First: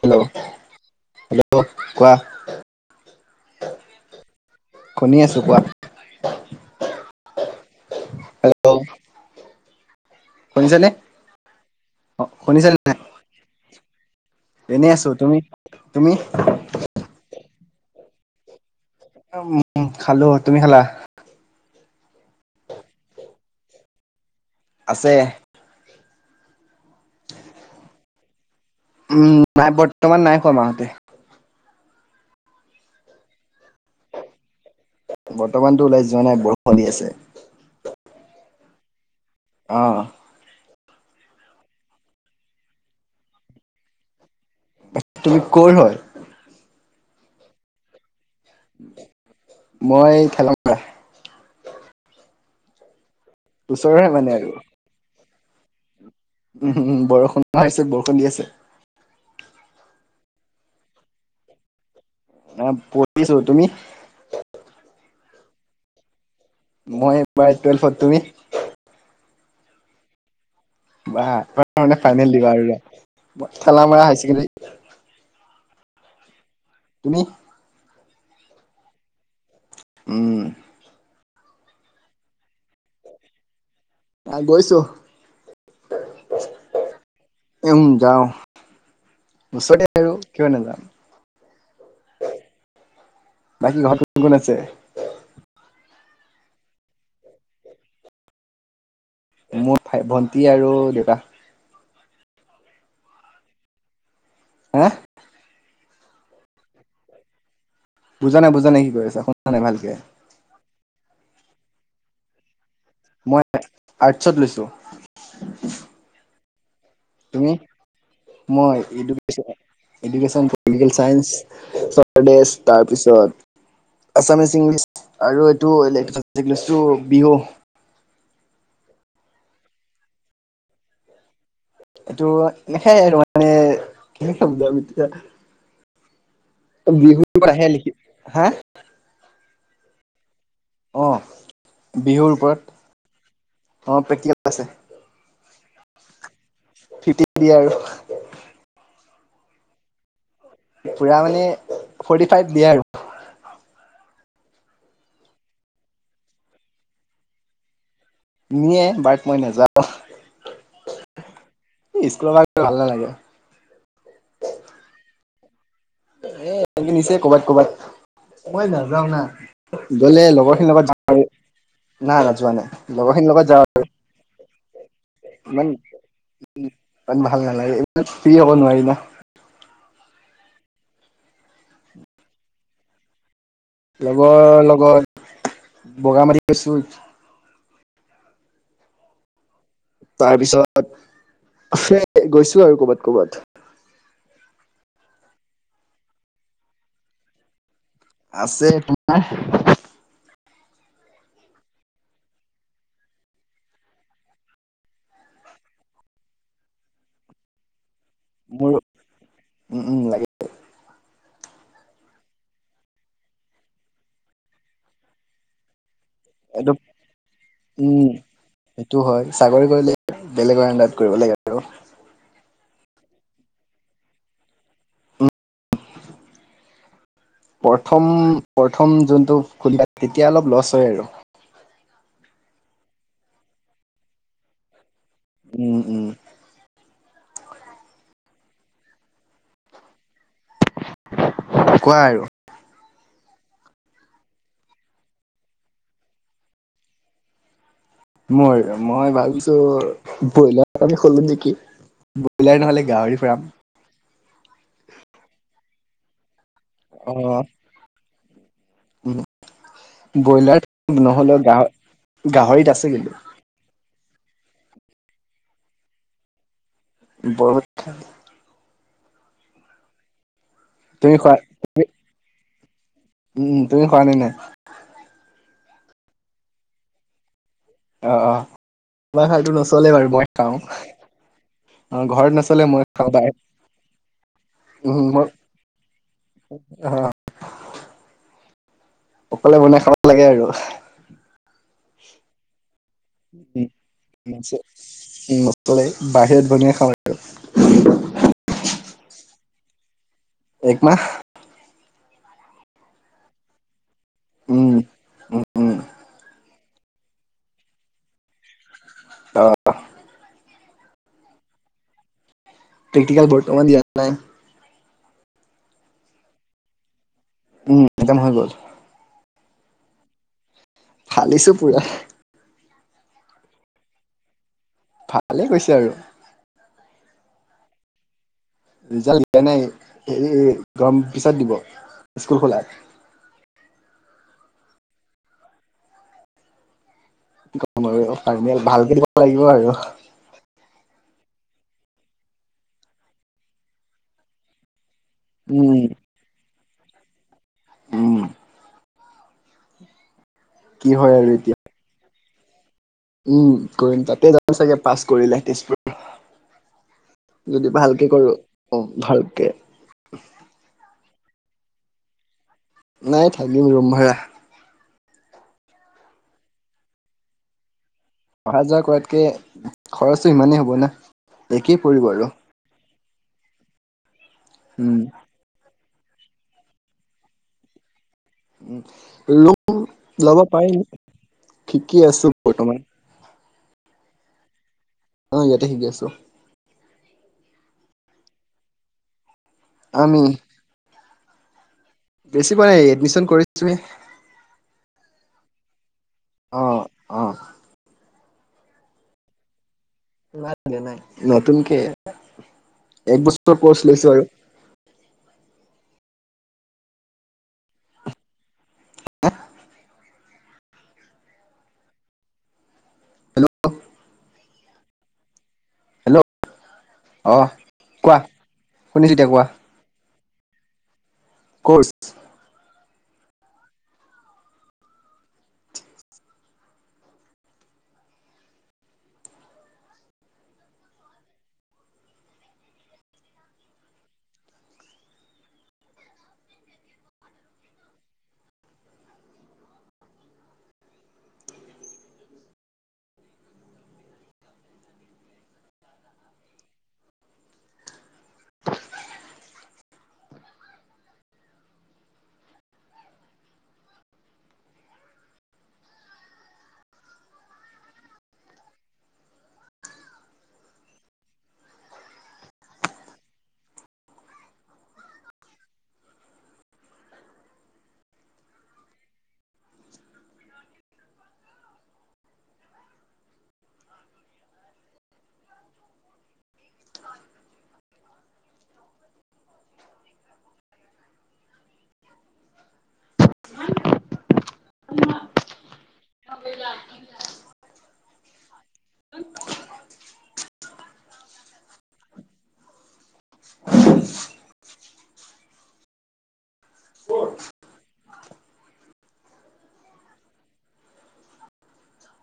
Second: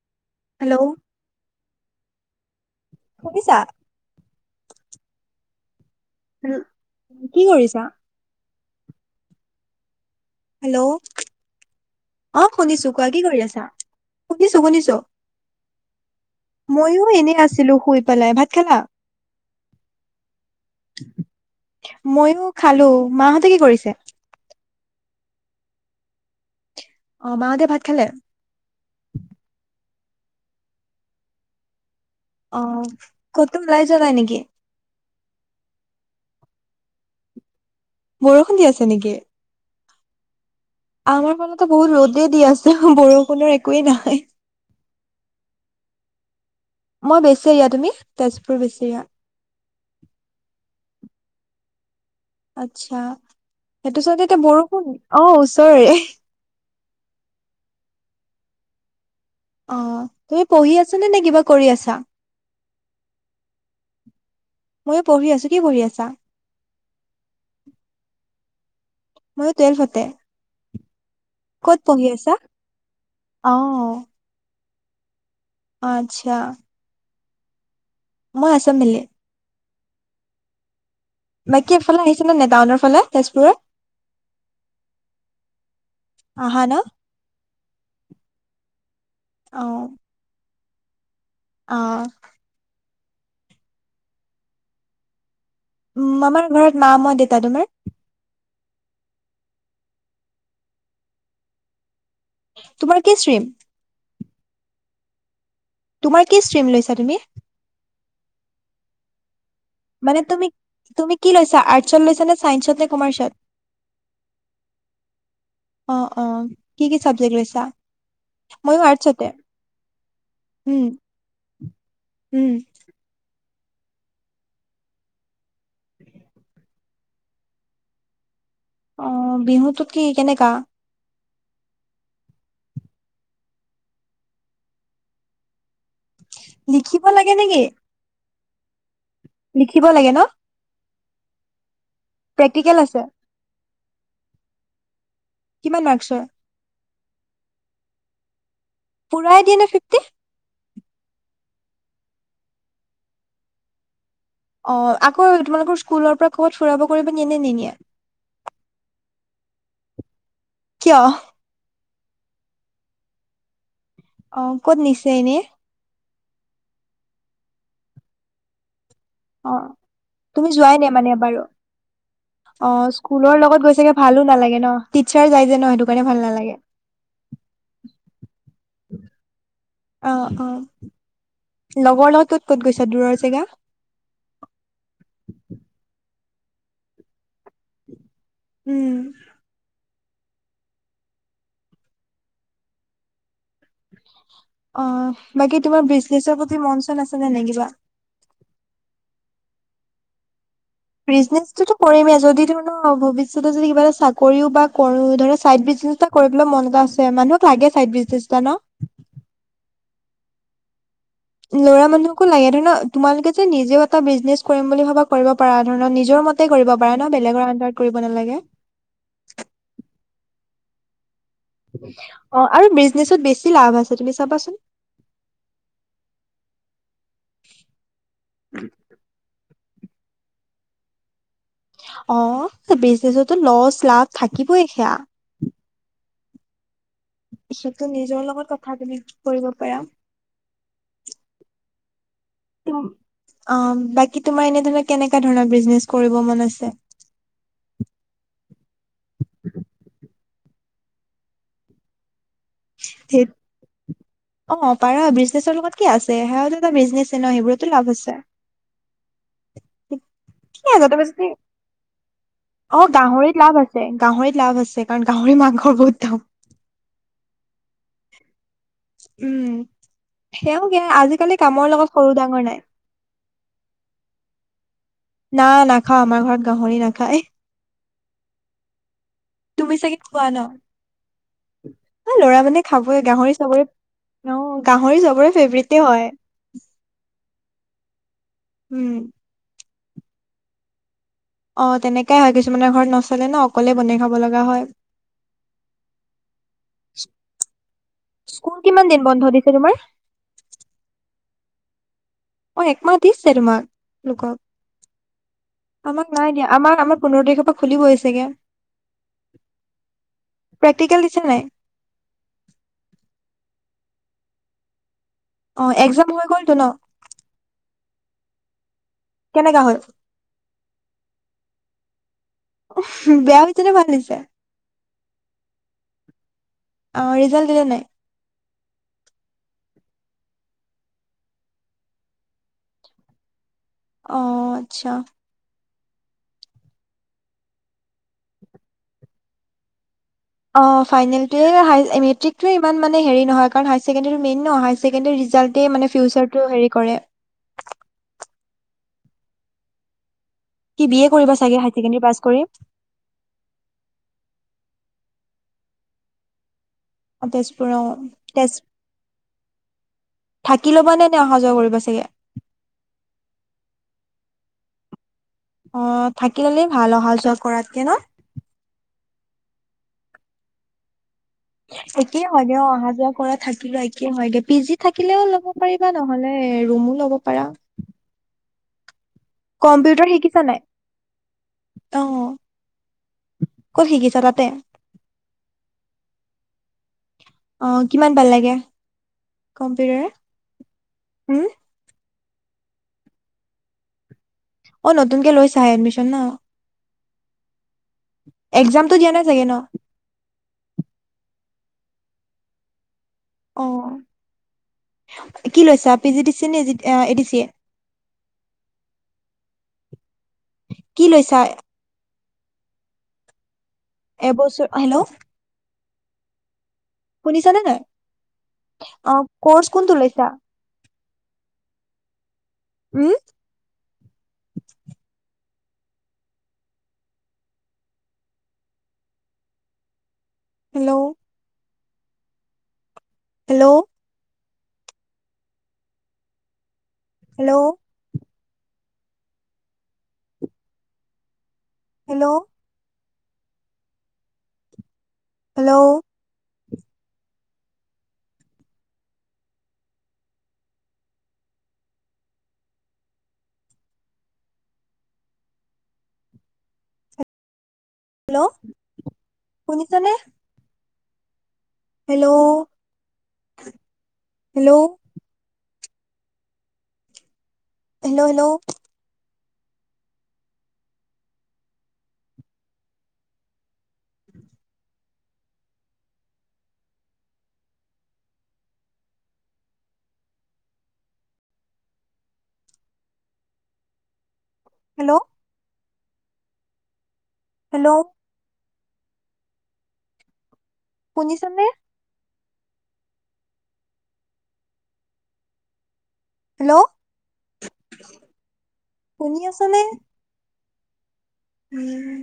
Hello hello hello কোৱা। শুনিছা? শুনি আছোঁ কোৱা। উ, কি কৰিছা? হেল্ল'? শুনিছানে? হেল্ল'? অ আহ শুনিছা শুনিছো নাই কোৱা কি কৰি আছা শুনিছো এনেই শুনিছো। আছো তুমি তুমি মইো এনে আছিলো শুই পেলাই ভাত খালা? উ, খালো তুমি খালা? মইও খালো মাহঁতে কি কৰিছে? আছে। অ', মাহতে ভাত খালে? উম, নাই বৰ্তমান নাই খোৱা মাহঁতে। অ', ক'তো ওলাই যোৱা নাই নেকি? বৰ্তমানতো ওলাই যোৱা নাই বৰষুণ দি আছে। বৰষুণ দি আছে নেকি? অঁ'। আমাৰ ফালে তো বহুত ৰ'দেই দি আছে বৰষুণৰ একোৱেই নাই। তুমি ক'ৰ হয়? মই বেছেৰীয়া তুমি তেজপুৰ বেছেৰীয়া। মই ঠেলা আচ্ছা সেইটো ওচৰৰে চাইডে মানে এতিয়া আৰু বৰষুণ অ', ওচৰেৰে। উম, বৰষুণ আহিছে বৰষুণ দি আছে। অ', তুমি পঢ়ি আছা নে কিবা কৰি আছা? অ', পঢ়িছো তুমি? ময়ো পঢ়ি আছো কি পঢ়ি আছা? মই এইবাৰ টুৱেল্ভত তুমি? মইও টুৱেল্ভতে। বা এইবাৰ মানে ফাইনেল দিবা আৰু অ'। ঠেলা অ', মাৰা হাইচেকেণ্ডাৰী আচ্ছা। তুমি? মই আছাম ভেলী। উম। বাকী এফালে আহিছা নে নাই টাউনৰ ফালে তেজপুৰত? আহ গৈছোঁ। আহা ন? উম, যাও ওচৰতে আৰু। কিয় নাজাম। অঁ'। বাকী ঘৰত কোন কোন আছে? উম, আমাৰ ঘৰত মা মই দেউতা। তোমাৰ? মোৰ ভাই ভন্টি আৰু দেউতা। তোমাৰ কি ষ্ট্ৰীম? হা? তোমাৰ কি ষ্ট্ৰীম লৈছা তুমি? বুজা নাই বুজা নাই কি কৈ আছা শুনা নাই ভালকে? মানে তুমি তুমি কি লৈছা আৰ্টছত লৈছা নে চাইন্সতে মই আৰ্টছত লৈছো। অ', অ'। কি কি চাব্জেক তুমি? লৈছা? মই ময়ো আৰ্টছতে। এডুকেশ্বন উম, পলিটিকেল চাইন্স উম। [unintelligible] তাৰপিছত আছামিছ ইংলিছ আৰু এইটো এলেক্টিভ চাবজেক্ট লৈছোঁ বিহু অ' বিহুতো কি কেনেকা? এইটো লেখাই আৰু মানে কেনেকে বুজাম আৰু এতিয়া। লিখিব বিহু লাগে নেকি? আহে লিখি হা লিখিব লাগে ন? অ' বিহুৰ ওপৰত প্ৰেক্টিকেল আছে। অ' প্ৰেক্টিকেল। আছে কিমান মাৰ্কছৰ? ফিটি দিয়ে আৰু। পূৰাই দিয়ে নে ফিফটি? পুৰা মানে ফৰ্টি ফাইভ দিয়ে আৰু। অ' আকৌ তোমালোকৰ স্কুলৰ পৰা ক'ৰবাত ফুৰাব কৰিব নিয়ে নে নিনিয়ে? নিয়ে বাট মই নাযাওঁ। কিয়? স্কুলৰ পৰা গৈ ভাল নালাগে। অ' ক'ত নিছে এনেই? এ নিছে ক'ৰবাত ক'ৰবাত মই নাযাওঁ না। অ গ'লে তুমি লগৰ খিনিৰ যোৱাই নাই লগত যাব মানে পাৰোঁ। এবাৰো নাই না যোৱা অ নাই লগৰ খিনিৰ স্কুলৰ লগত যাৱ গৈ আৰু চাগে ভালো নালাগে ন টিচাৰ যায় যে ন ইমান সেইটো কাৰণে ভাল নালাগে ইমান ভাল নালাগে এইমান ফ্ৰী হ'ব নোৱাৰি ন। অ', অ' লগৰ লগত ক'ত ক'ত গৈছা দূৰৰ জেগা? লগৰ লগত বগা মাটি গৈছোঁ উম। তাৰপিছত গৈছো আৰু ক'ৰবাত ক'ৰবাত। অ' বাকী তোমাৰ বিজনেছৰ প্ৰতি মন চন আছে নে নাই কিবা? আছে। তোমাৰ? বিজনেচটো তো কৰিমেই যদি ধৰা ভৱিষ্যতে যদি কিবা এটা চাকৰিও বা কৰো ধৰা চাইড বিজনেছ কৰিবলৈ মন এটা আছে। মানুহক লাগে চাইড বিজনেছ এটা ন? মোৰ উম, উম লাগে। ল'ৰা মানুহকো লাগে, ধৰি ল তোমালোকে যে নিজেও এটা বিজনেছ কৰিম বুলি ভাবা কৰিব পাৰা। ধৰা নিজৰ মতে তে এইটো কৰিব পৰা ন বেলেগৰ উণ্ডাৰত উম কৰিব নালাগে। সেইটো হয় চাকৰি কৰিলে বেলেগৰ আণ্ডাৰত কৰিব লাগে আৰু। অ' আৰু বিজনেচত বেছি লাভ আছে তুমি চাবাচোন। প্ৰথম প্ৰথম যোনটো তেতিয়া অলপ লষ্ট হয় আৰু। অ' বিজনেচততো লষ্ট লাভ থাকিবই সেয়া। উম, উম। সেইটো নিজৰ লগত কথা তুমি কৰিব পাৰা। কোৱা আৰু? অ' বাকী তোমাৰ এনে ধৰি লোৱা কেনেকা ধৰণৰ বিজনেচ কৰিব মন আছে? মই মই ভাবিছো ব্ৰইলাৰ এখনকে খলো নেকি। ব্ৰইলাৰ নহ'লে গাহৰি ধেত ফাৰ্ম। অ' পাৰা। বিজনেছৰ লগত কি আছে, সেয়াও টো এটা বিজনেচে ন। সেইবোৰতো লাভ আছে। উম। ঠিকে আছে ব্ৰইলাত। তুমি যদি নহলেও গাহ- গাহৰিত অ আছে কিন্তু। গাহৰিত লাভ আছে গাহৰিত লাভ আছে। কাৰণ গাহৰি মাংসৰ বহুত দাম। বহুত। উম। সেও কে। তুমি খোৱা আজিকালি কামৰ লগত সৰু-ডাঙৰ নাই। উম। তুমি কৰা নাই না। না। নাখাওঁ। আমাৰ ঘৰত গাহৰি নাখায়। অহ। অহ। আমাৰ ঘৰতো নচলে বাৰু। মই খাওঁ। অ' ঘৰত ল'ৰা নচলে মানুহে মই খাবই। খাওঁ বাই গাহৰি চবৰে অ' গাহৰি চবৰে ফেভৰেটে হয়। উ। অহ। উম। অকলে বনাই খাব লাগে আৰু। অ তেনেকাই হয়। কিছুমানে ঘৰত নচল মানে ন অকলে বনাই খাব লগা হয়। নচলে বাহিৰত বনাই খাওঁ আৰু স্কুল কিমান দিন বন্ধ দিছে তোমাৰ? এক মাহ। অ' একমাহ দিছে তোমাক লোকক? উম। উম আমাক নাই দিয়া। আমাক আমাৰ পোন্ধৰ তাৰিখৰ পৰা খুলিবই ছাগে। প্ৰেক্টিকেল দিছে নাই? প্ৰেক্টিকেল বৰ্তমান দিয়া নাই। অ' একজাম হৈ গ'লতো ন? উম। একজাম হৈ গ'ল। কেনেকা হল? ফালিছো পুৰা। বেয়া হৈছেনে? ভাল হৈছে? ভাল হৈছে আৰু। অ' ৰিজাল্ট দিলে নাই? ৰিজাল্ট দিয়া নাই। এই এই গৰমৰ পিছত দিব। স্কুল খোলাত অ' আচ্ছা। কি কম আৰু ফাইনেল। ভালকে দিব লাগিব আৰু। অ' ফাইনেলটোৱে, হাই মেট্ৰিকটোৱে ইমান মানে হেৰি নহয় কাৰণ হাইচেকেণ্ডেৰীটো মেইন ন। হাইচেকেণ্ডেৰী ৰিজা -জাল্টে উম। মানে ফিউচাৰটো হেৰি কৰে। উম। কি বি এ হয় আৰু কৰিব এতিয়া চাগে? হাই চেকেণ্ডাৰী পাছ কৰি। উম কৰিম। তাতে যাম চাগে পাছ কৰিলে তেজপুৰ! অ, যদি তেজপুৰ অ ভালকে কৰো, তেজ অ ভালকে থাকি ল'বা নে? নে অহা যোৱা কৰিব চাগে? নাই থাকিম ৰুম ভাড়া। অ' থাকি ললে ভাল। অহা-যোৱা কৰাতকে। ন। অহা যোৱা কৰাতকে, খৰচটো ইমানেই হ'ব না। পৰিব একেই আৰু হয় দে। অ' অহা -যোৱা কৰা, থাকি লোৱা একেই হয়গে। পি জি উম থাকিলেও ল'ব পাৰিবা। নহলে ৰুমো ল'ব পাৰা। লোন কম্পিউটাৰ লব শিকিছা নাই পাৰি, অ শিকি আছো বৰ্তমান। কত শিকিছা তাতে। অ', ইয়াতে শিকি আছো। অ', কিমান পালেগে, কম্পিউটাৰ, আমি উম। বেছি পোৱা নাই এডমিছন কৰিছোঁ হে অ', নতুক কে লৈ চা এডমিছন ন। অ'অ'। একজামটো দিয়া নাই চাগে ন। না দিয়া নাই নতুনকে এক বছৰ অ', কি কৈছা পি জি দিছে নে এ দিচিয়ে। [inaudible] কি লৈছা হেল্ল'। এইবছৰ হেল্ল'। হেল্ল' অ শুনিছানে নাই, কোৱা শুনিছো অ', এতিয়া কোৱা কোৰ্চ কোনতু লৈছা। কৰ্চে। উম। Hello. Hello. Hello. Hello. Hello. [inaudible] Hello শুনিছনে। Hello, hello. Hello hello. Hello. [unintelligible] Hello. শুনিচা নে। হেল্ল', শুনি আচা নে। উম।